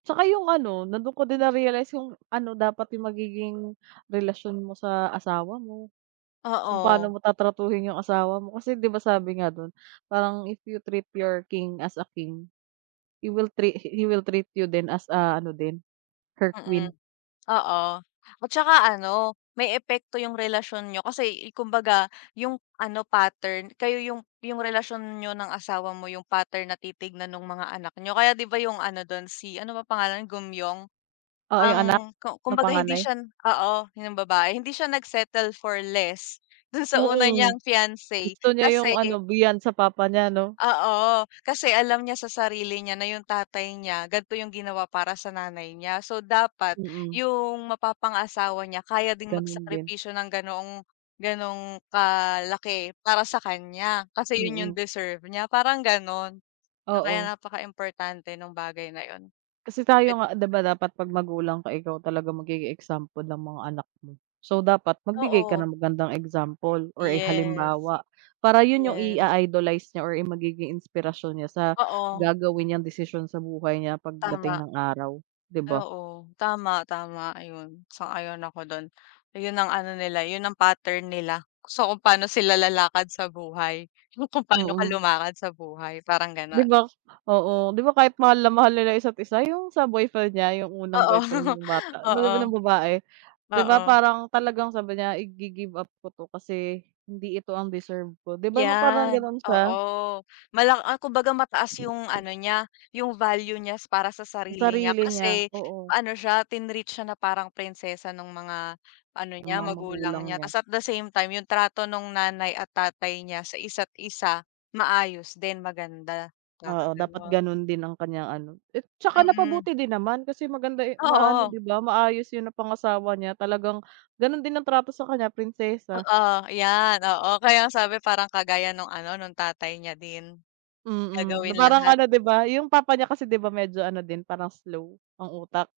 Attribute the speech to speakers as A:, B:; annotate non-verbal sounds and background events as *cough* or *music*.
A: Tsaka yung ano, na dun ko din na-realize yung ano, dapat yung magiging relasyon mo sa asawa mo, kung paano
B: Oo.
A: mo tatratuhin yung asawa mo. Kasi, di ba, sabi nga dun, parang, "If you treat your king as a king, he will trea he will treat you," din "as," ah, ano din, "her
B: Mm.
A: queen."
B: Oo, at tsaka ano, may epekto yung relasyon niyo, kasi, eh, kumbaga yung ano, pattern kayo yung yung relasyon niyo ng asawa mo, yung pattern na titignan nung mga anak niyo. Kaya di ba, yung ano dun, si ano ba pangalan nun, Geum-myeong?
A: Oo,
B: Ang
A: yung anak,
B: ku
A: na
B: kumbaga hindi
A: panganay?
B: siya oo, yun yung babae, hindi siya nag-settle for less dun sa una
A: Oo.
B: niyang fiance,
A: Gusto niya
B: kasi
A: yung ano, beyond sa papa niya, no?
B: Oo, kasi alam niya sa sarili niya na yung tatay niya, ganito yung ginawa para sa nanay niya. So dapat
A: Mm.
B: yung mapapangasawa niya kaya ding
A: Ganun din.
B: magsakripisyo ng ganoong ganoong kalaki para sa kanya. Kasi yun yung
A: Mm.
B: deserve niya, parang gano'n. Na kaya
A: Oo.
B: napaka-importante nung bagay na yon.
A: Kasi
B: Kahit
A: tayo nga, di ba, dapat pag magulang ka, ikaw talaga magiging example ng mga anak mo? So, dapat magbigay ka
B: Oo.
A: ng magandang example or, eh,
B: Yes.
A: halimbawa. Para yun yung
B: Yes.
A: i-a-idolize niya or yung magiging inspirasyon niya sa,
B: Oo.
A: gagawin niyang desisyon sa buhay niya
B: Tama.
A: pagdating ng araw, di
B: Ay,
A: ba?
B: oo. Tama, tama, ayon. Sang-ayon ako do'n. Yon ang ano nila, yun ang pattern nila. So, kung paano sila lalakad sa buhay, yung kung paano ka
A: Mm.
B: lumakad sa buhay, parang gano'n.
A: Di ba? Oo, di ba kahit mahal na mahal nila yung isa't-isa yung sa boyfriend niya, yung unang
B: Oo.
A: boyfriend
B: *chuckles*
A: nung bata, 'no di ba,
B: Oo.
A: nambabae? Di ba
B: Oo.
A: parang talagang sabi niya, "I-gi-give up ko 'to, kasi hindi ito ang deserve ko." Di ba, ma parang
B: Yan,
A: gano'n siya?
B: oo. Mala ah, kumbaga mataas yung ano niya, yung value niya para sa
A: Sa
B: sarili niya,
A: sarili niya,
B: kasi
A: oo.
B: ano siya, tinreat siya na parang prinsesa nung mga ano
A: Ng
B: niya,
A: mga
B: magulang
A: magulang
B: niya.
A: niya.
B: Ta's at the same time, yung trato nung nanay at tatay niya sa isa't-isa, maayos din, maganda, parang
A: Oo, dapat
B: gano'n.
A: ganun din ang kanyang ano. Eh, tsaka
B: Mm.
A: napabuti din naman kasi maganda, eh maano
B: Oo.
A: di ba, maayos yung napangasawa niya. Talagang ganun din ang trato sa kanya, prinsesa.
B: Oo, iyan, oo. Kaya nga ang sabi, parang kagaya nung ano, nung tatay niya din,
A: Mm, na
B: gagawin
A: parang
B: lahat.
A: ano, di ba, yung papa niya kasi, di ba, medyo ano din, parang slow ang utak.